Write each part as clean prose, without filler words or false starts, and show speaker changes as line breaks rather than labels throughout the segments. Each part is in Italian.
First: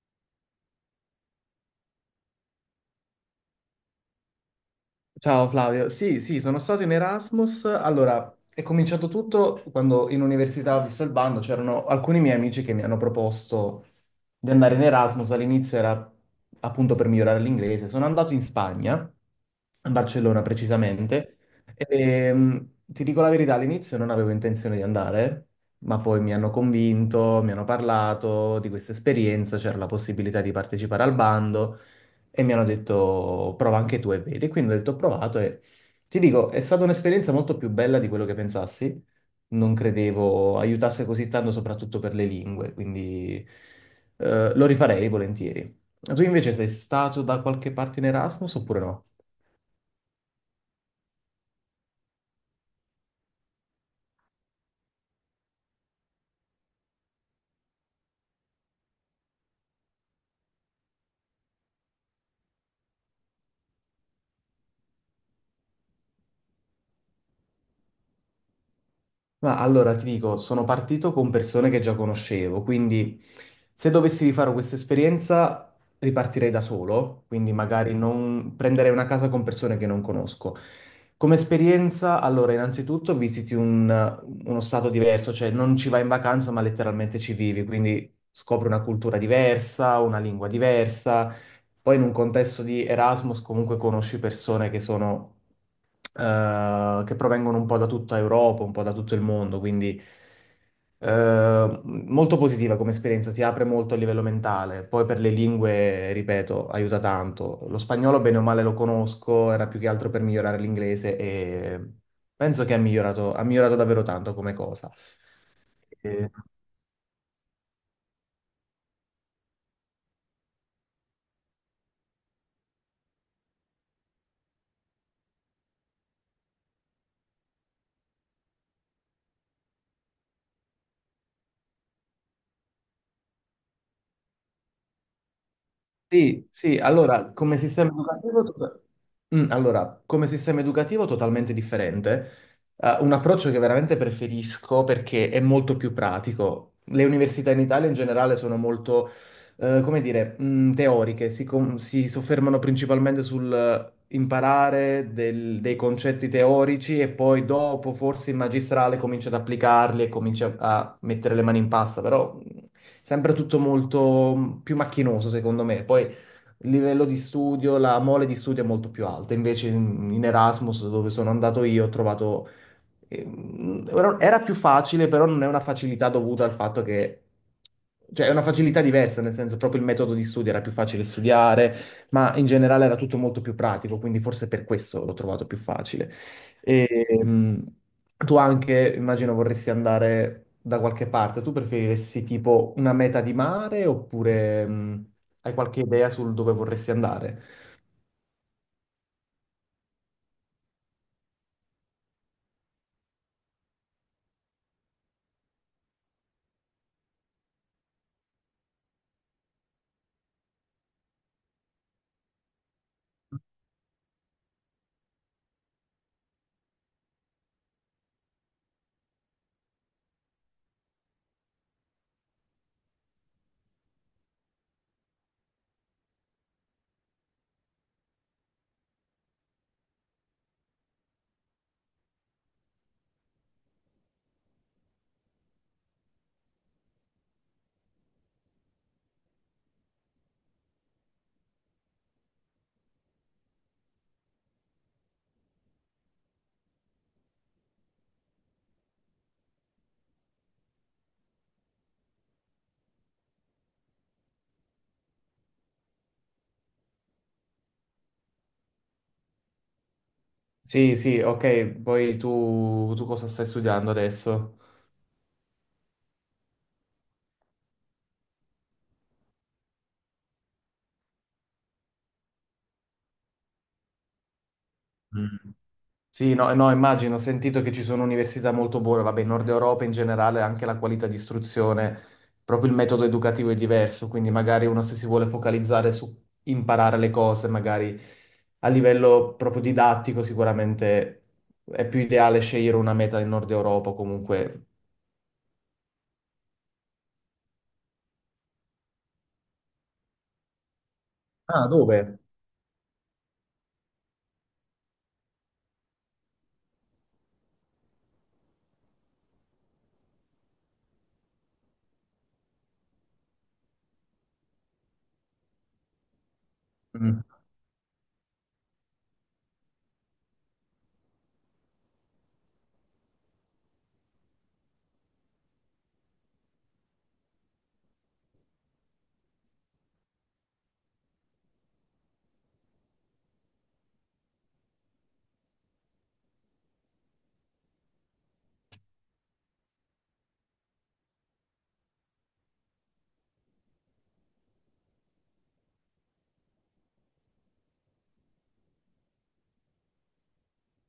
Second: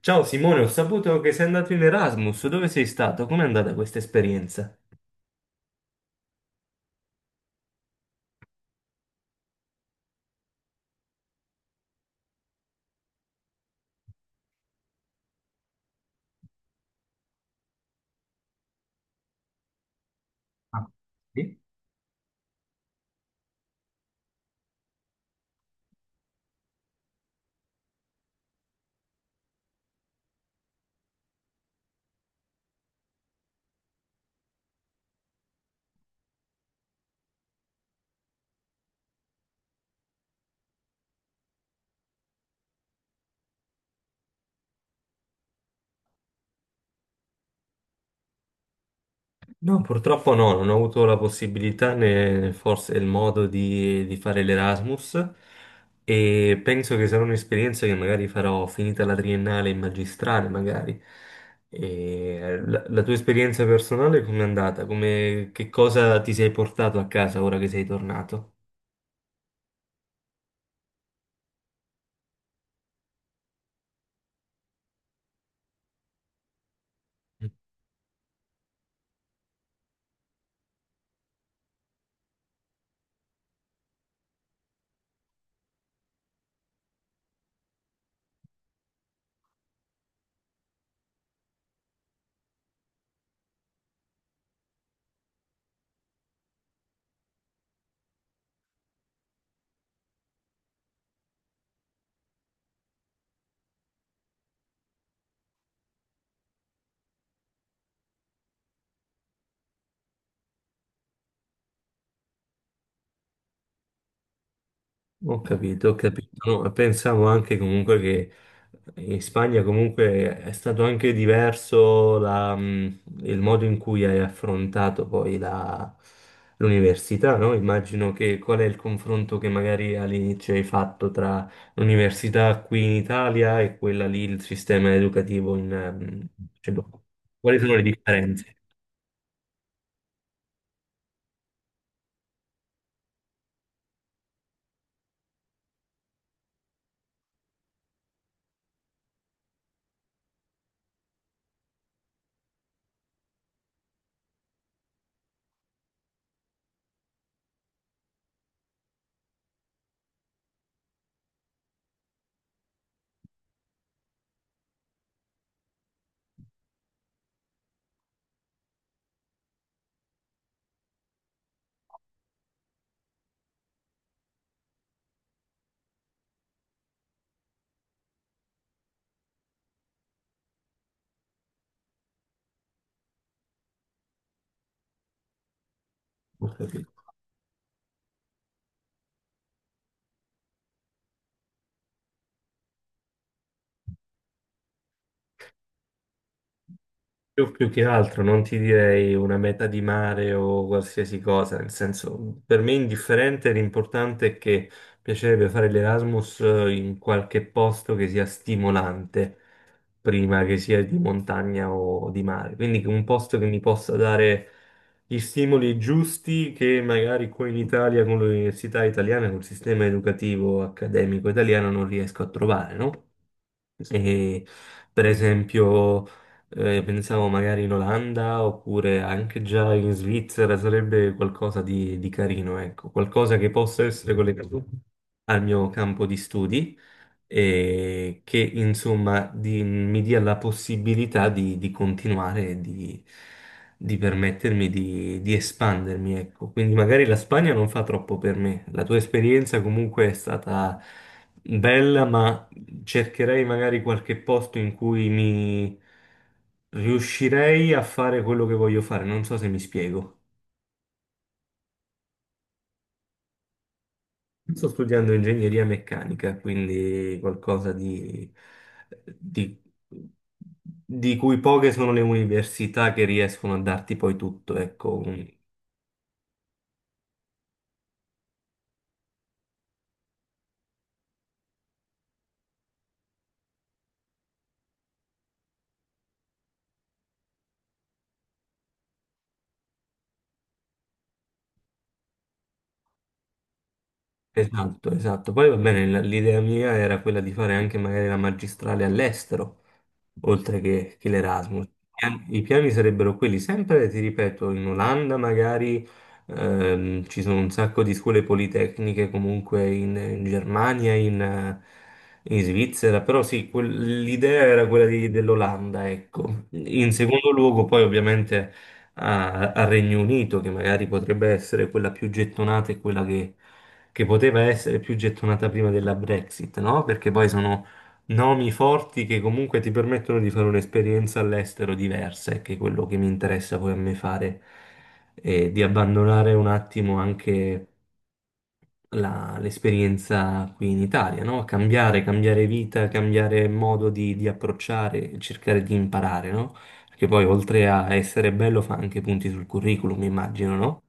Ciao Simone, ho saputo che sei andato in Erasmus. Dove sei stato? Com'è andata questa esperienza?
Ciao Flavio, sì, sì, sono stato in Erasmus. Allora, è cominciato tutto quando in università, ho visto il bando, c'erano alcuni miei amici che mi hanno proposto di andare in Erasmus. All'inizio era appunto per migliorare l'inglese. Sono andato in Spagna, a Barcellona
Ah,
precisamente,
sì?
e ti dico la verità, all'inizio non avevo intenzione di andare, ma poi mi hanno convinto, mi hanno parlato di questa esperienza, c'era la possibilità di partecipare al bando e mi hanno detto prova anche tu e vedi. Quindi ho detto ho provato e ti dico, è stata un'esperienza molto più bella di quello che pensassi. Non credevo aiutasse così tanto, soprattutto per le lingue, quindi lo rifarei volentieri. Tu invece sei stato da qualche parte in Erasmus oppure no?
No, purtroppo no, non ho avuto la possibilità né forse il modo di fare l'Erasmus e penso che sarà un'esperienza che magari farò finita la triennale in magistrale, magari. E la tua esperienza personale com'è andata? Come, che cosa ti sei portato a casa ora che sei tornato?
Ma allora ti dico, sono partito con persone che già conoscevo, quindi se dovessi rifare questa esperienza ripartirei da solo, quindi magari non prenderei una casa con persone che non conosco. Come esperienza, allora innanzitutto visiti uno stato diverso, cioè non ci vai in vacanza ma letteralmente ci vivi, quindi scopri una cultura diversa, una lingua diversa, poi in un contesto di Erasmus comunque conosci persone che sono che provengono un po' da tutta Europa, un po' da tutto il mondo, quindi molto positiva come esperienza, si apre molto a livello mentale. Poi per le lingue, ripeto, aiuta tanto. Lo spagnolo, bene o male, lo conosco, era più che altro per migliorare l'inglese e penso che ha migliorato davvero tanto come cosa.
Ho capito, ho capito. No, pensavo anche comunque che in Spagna comunque è stato anche diverso la, il modo in cui hai affrontato l'università, no? Immagino, che qual è il confronto che magari all'inizio hai fatto tra l'università qui in Italia e quella lì, il sistema educativo
Sì,
cioè,
sì,
boh,
allora, come
quali sono le
sistema educativo,
differenze?
allora, come sistema educativo totalmente differente. Un approccio che veramente preferisco perché è molto più pratico. Le università in Italia in generale sono molto, teoriche, si, si soffermano principalmente sul imparare dei concetti teorici e poi dopo forse in magistrale cominci ad applicarli e cominci a mettere le mani in pasta, però sempre tutto molto più macchinoso, secondo me. Poi il livello di studio, la mole di studio è molto più alta. Invece in Erasmus, dove sono andato io, ho trovato, era più facile, però non è una facilità dovuta al fatto che... Cioè, è una facilità diversa, nel senso, proprio il metodo di studio era più facile studiare, ma in generale era tutto molto più pratico, quindi forse per questo l'ho trovato più facile. E, mm, tu anche, immagino, vorresti andare da qualche parte. Tu preferiresti tipo una meta di mare oppure hai qualche idea sul dove vorresti andare?
Io più che altro non ti direi una meta di mare o qualsiasi cosa, nel senso, per me è indifferente, l'importante è che piacerebbe fare l'Erasmus in qualche posto che sia stimolante, prima che sia di montagna o di mare. Quindi che un posto che mi possa dare gli stimoli giusti che magari qui in Italia, con l'università italiana, col sistema educativo accademico italiano non riesco a trovare, no? E, per esempio, pensavo magari in Olanda oppure anche già in Svizzera sarebbe qualcosa di carino, ecco, qualcosa che possa essere collegato al mio campo di studi che insomma mi dia la possibilità di continuare, e di permettermi di espandermi, ecco. Quindi magari la Spagna non fa troppo per me. La tua esperienza comunque è stata bella, ma cercherei magari qualche posto in cui mi riuscirei a fare quello che voglio fare. Non so se mi spiego.
Sì, sì, ok. Poi tu cosa stai studiando adesso?
Sto studiando ingegneria meccanica, quindi qualcosa di, di- di cui poche sono le università che riescono a darti poi tutto, ecco, un-
Sì, no, no, immagino, ho sentito che ci sono università molto buone, vabbè, in Nord Europa in generale anche la qualità di istruzione, proprio il metodo educativo è diverso, quindi magari uno se si vuole focalizzare su imparare le cose, magari a livello proprio didattico sicuramente è più ideale scegliere una meta in Nord Europa o comunque.
Esatto, esatto. Poi va bene, l'idea mia era quella di fare anche magari la magistrale all'estero, oltre che
Ah,
l'Erasmus.
dove?
I piani sarebbero quelli, sempre, ti ripeto, in Olanda magari ci sono un sacco di scuole politecniche, comunque in Germania, in, in Svizzera, però sì, l'idea era quella dell'Olanda, ecco. In
Mm.
secondo luogo poi ovviamente al Regno Unito, che magari potrebbe essere quella più gettonata e quella che poteva essere più gettonata prima della Brexit, no? Perché poi sono nomi forti che comunque ti permettono di fare un'esperienza all'estero diversa, e che è quello che mi interessa poi a me fare, e di abbandonare un attimo anche l'esperienza qui in Italia, no? Cambiare, cambiare vita, cambiare modo di approcciare, cercare di imparare, no? Perché poi oltre a essere bello fa anche punti sul curriculum, immagino, no?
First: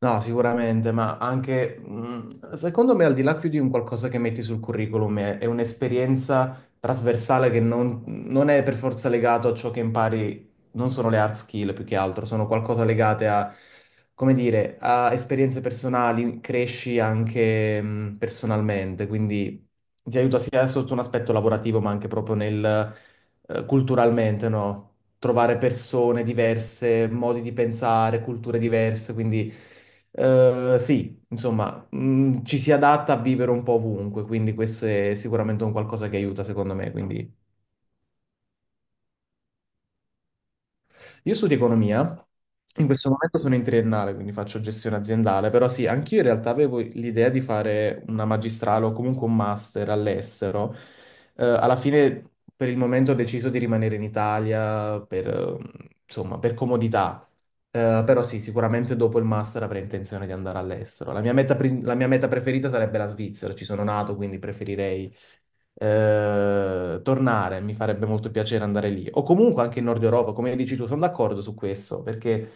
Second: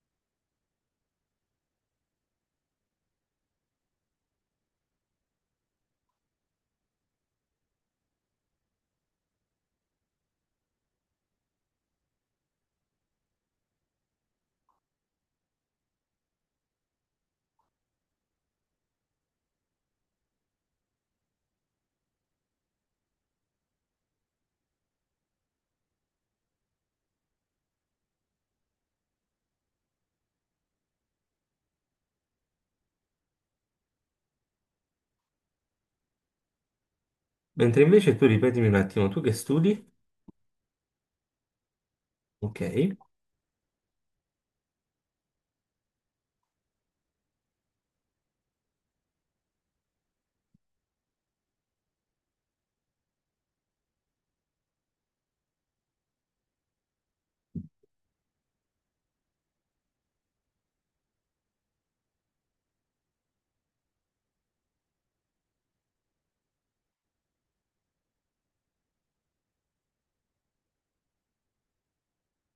No, sicuramente, ma anche secondo me, al di là più di un qualcosa che metti sul curriculum, è un'esperienza trasversale che non è per forza legato a ciò che impari, non sono le hard skill più che altro, sono qualcosa legate a, come dire, a esperienze personali, cresci anche personalmente, quindi ti aiuta sia sotto un aspetto lavorativo, ma anche proprio nel culturalmente, no? Trovare persone diverse, modi di pensare, culture diverse, quindi sì, insomma, ci si adatta a vivere un po' ovunque, quindi questo è sicuramente un qualcosa che aiuta secondo me, quindi
Mentre invece tu ripetimi un attimo, tu che studi?
Io studio economia,
Ok.
in questo momento sono in triennale, quindi faccio gestione aziendale, però sì, anch'io in realtà avevo l'idea di fare una magistrale o comunque un master all'estero. Alla fine, per il momento, ho deciso di rimanere in Italia per, insomma, per comodità. Però sì, sicuramente dopo il master avrei intenzione di andare all'estero. La mia meta, la mia meta preferita sarebbe la Svizzera, ci sono nato, quindi preferirei tornare, mi farebbe molto piacere andare lì. O comunque anche in Nord Europa, come dici tu, sono d'accordo su questo, perché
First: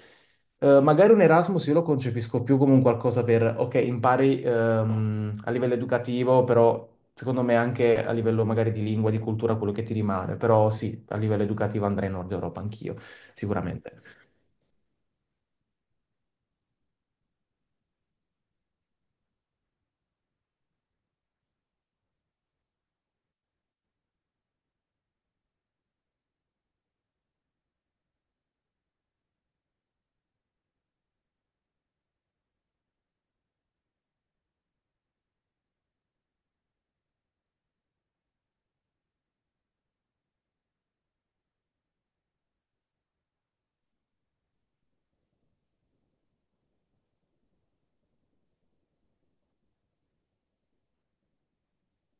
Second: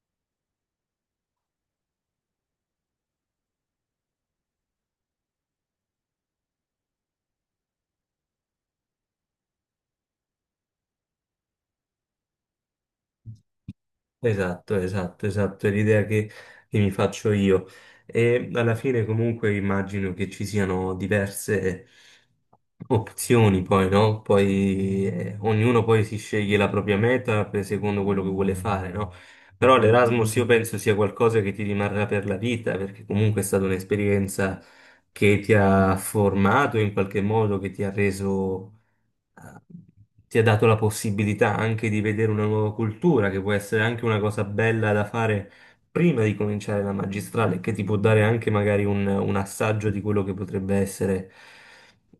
magari un Erasmus io lo concepisco più come un qualcosa per, ok, impari a livello educativo, però secondo me anche a livello magari di lingua, di cultura, quello che ti rimane. Però sì, a livello educativo andrei in Nord Europa anch'io, sicuramente.
Esatto, esatto, esatto, è l'idea che mi faccio io. E alla fine comunque immagino che ci siano diverse opzioni poi, no? Poi ognuno poi si sceglie la propria meta secondo quello che vuole fare, no? Però l'Erasmus io penso sia qualcosa che ti rimarrà per la vita, perché comunque è stata un'esperienza che ti ha formato in qualche modo, che ti ha reso ti ha dato la possibilità anche di vedere una nuova cultura, che può essere anche una cosa bella da fare prima di cominciare la magistrale, che ti può dare anche magari un assaggio di quello che potrebbe essere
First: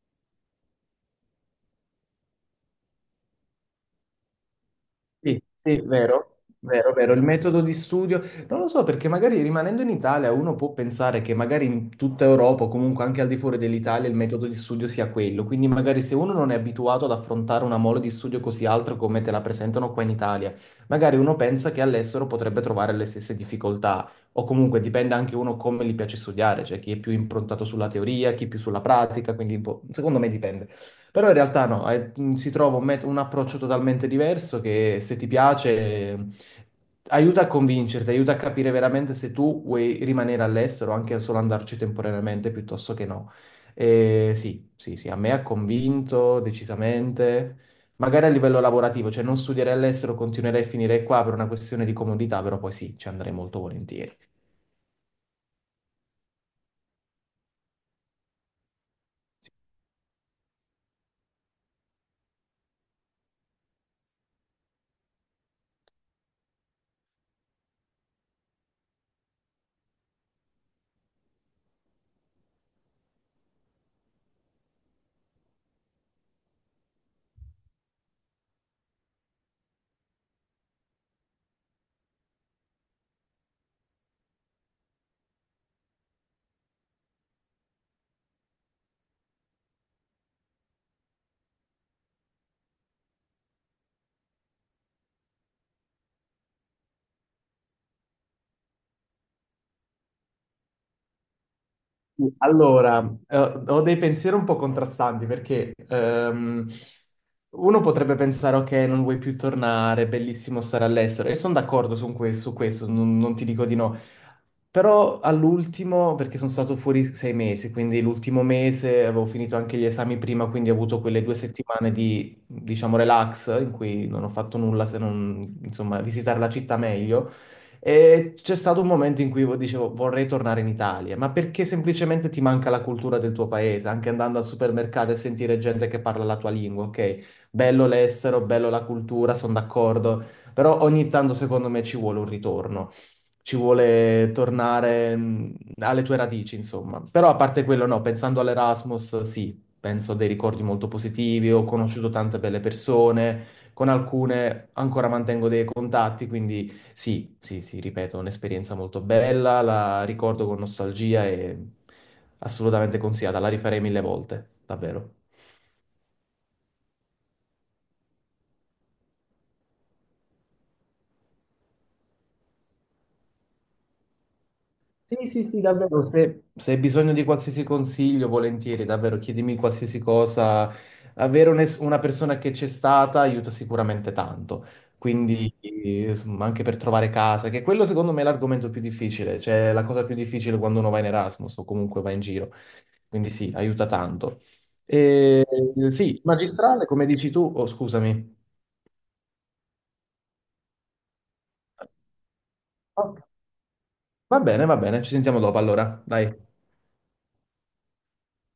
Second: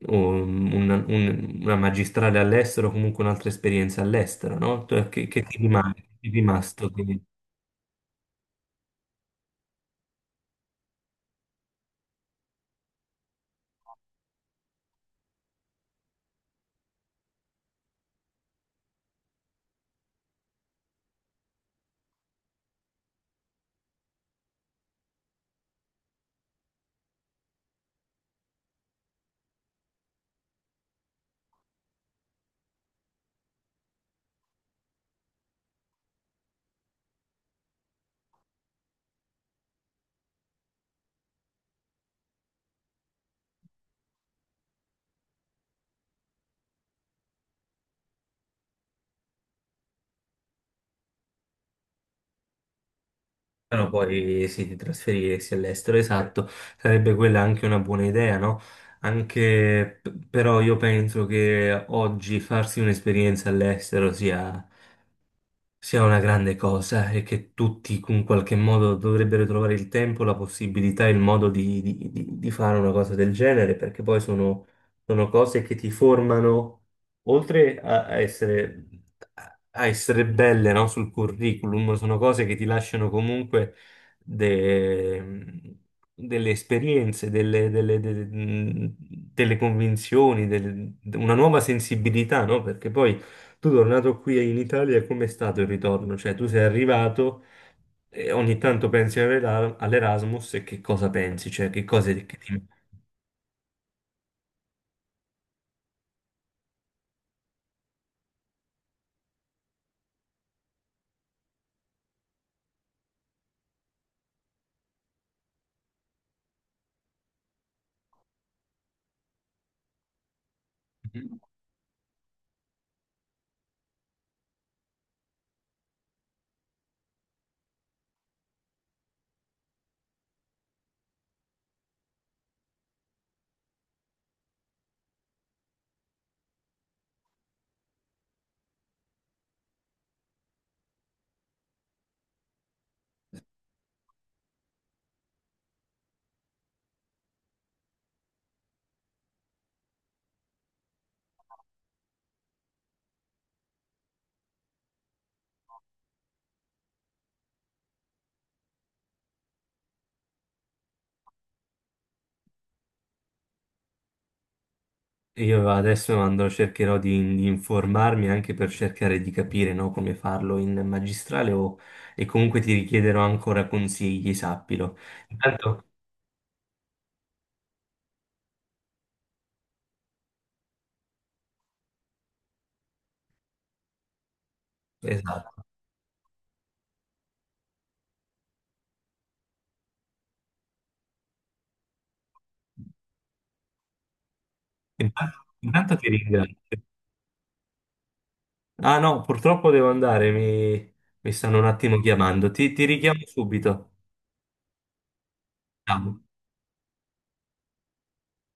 un- una magistrale all'estero, o comunque un'altra esperienza all'estero, no?
Sì,
Che ti
sì,
rimane? Ti è
vero,
rimasto?
vero, vero. Il metodo di studio, non lo so, perché magari rimanendo in Italia uno può pensare che magari in tutta Europa o comunque anche al di fuori dell'Italia il metodo di studio sia quello. Quindi magari se uno non è abituato ad affrontare una mole di studio così alta come te la presentano qua in Italia, magari uno pensa che all'estero potrebbe trovare le stesse difficoltà. O comunque dipende anche uno come gli piace studiare, cioè chi è più improntato sulla teoria, chi più sulla pratica, quindi secondo me dipende. Però in realtà no, si trova un approccio totalmente diverso che se ti piace eh, aiuta a convincerti, aiuta a capire veramente se tu vuoi rimanere all'estero, o anche solo andarci temporaneamente piuttosto che no. E sì, sì, sì, a me ha convinto decisamente, magari a livello lavorativo, cioè non studierei all'estero, continuerei a finire qua per una questione di comodità, però poi sì, ci andrei molto
Però
volentieri.
poi sì, di trasferirsi all'estero, esatto, sarebbe quella anche una buona idea, no? Anche però io penso che oggi farsi un'esperienza all'estero sia una grande cosa e che tutti in qualche modo dovrebbero trovare il tempo, la possibilità, il modo di, di fare una cosa del genere, perché sono cose che ti formano oltre a essere, a essere belle, no, sul curriculum, sono cose che ti lasciano comunque de- delle esperienze, delle convinzioni, una nuova sensibilità, no? Perché poi tu tornato qui in Italia, com'è stato il ritorno? Cioè, tu sei arrivato. E ogni tanto pensi all'Erasmus e che cosa pensi? Cioè, che cose che
Allora, ho dei pensieri un po' contrastanti perché uno potrebbe pensare, ok, non vuoi più tornare, è bellissimo stare all'estero, e sono d'accordo su su questo, non ti dico di no. Però all'ultimo, perché sono stato fuori 6 mesi, quindi l'ultimo mese avevo finito anche gli esami prima, quindi ho avuto
ti...
quelle 2 settimane di, diciamo, relax in cui non ho fatto nulla se non, insomma, visitare la città meglio. E c'è stato un momento in cui dicevo vorrei tornare in Italia, ma perché semplicemente ti manca la cultura del tuo paese, anche andando al supermercato e sentire gente che parla la tua lingua, ok? Bello l'estero, bello la cultura, sono d'accordo, però ogni tanto secondo me ci vuole un ritorno, ci vuole tornare alle tue radici, insomma. Però a parte quello, no, pensando all'Erasmus, sì, penso a dei ricordi molto positivi, ho conosciuto tante belle persone, con alcune ancora mantengo dei contatti, quindi... Sì, sì, sì, ripeto, un'esperienza molto bella, la ricordo con nostalgia e assolutamente consigliata, la rifarei mille volte, davvero.
Io adesso andrò, cercherò di informarmi anche per cercare di capire, no, come farlo in magistrale o, e comunque ti richiederò ancora consigli, sappilo.
Sì, sì, sì,
Intanto,
davvero, se hai bisogno di qualsiasi consiglio, volentieri, davvero, chiedimi qualsiasi cosa. Avere un una persona che c'è stata aiuta sicuramente tanto. Quindi,
esatto.
insomma, anche per trovare casa, che quello secondo me è l'argomento più difficile, cioè la cosa più difficile quando uno va in Erasmus o comunque va in giro. Quindi sì, aiuta tanto. E,
Intanto, intanto ti
sì,
ringrazio.
magistrale, come dici tu, oh, scusami.
Ah no, purtroppo devo andare, mi stanno un attimo chiamando. Ti
Oh,
richiamo subito.
va bene, ci sentiamo dopo allora,
Ciao.
dai.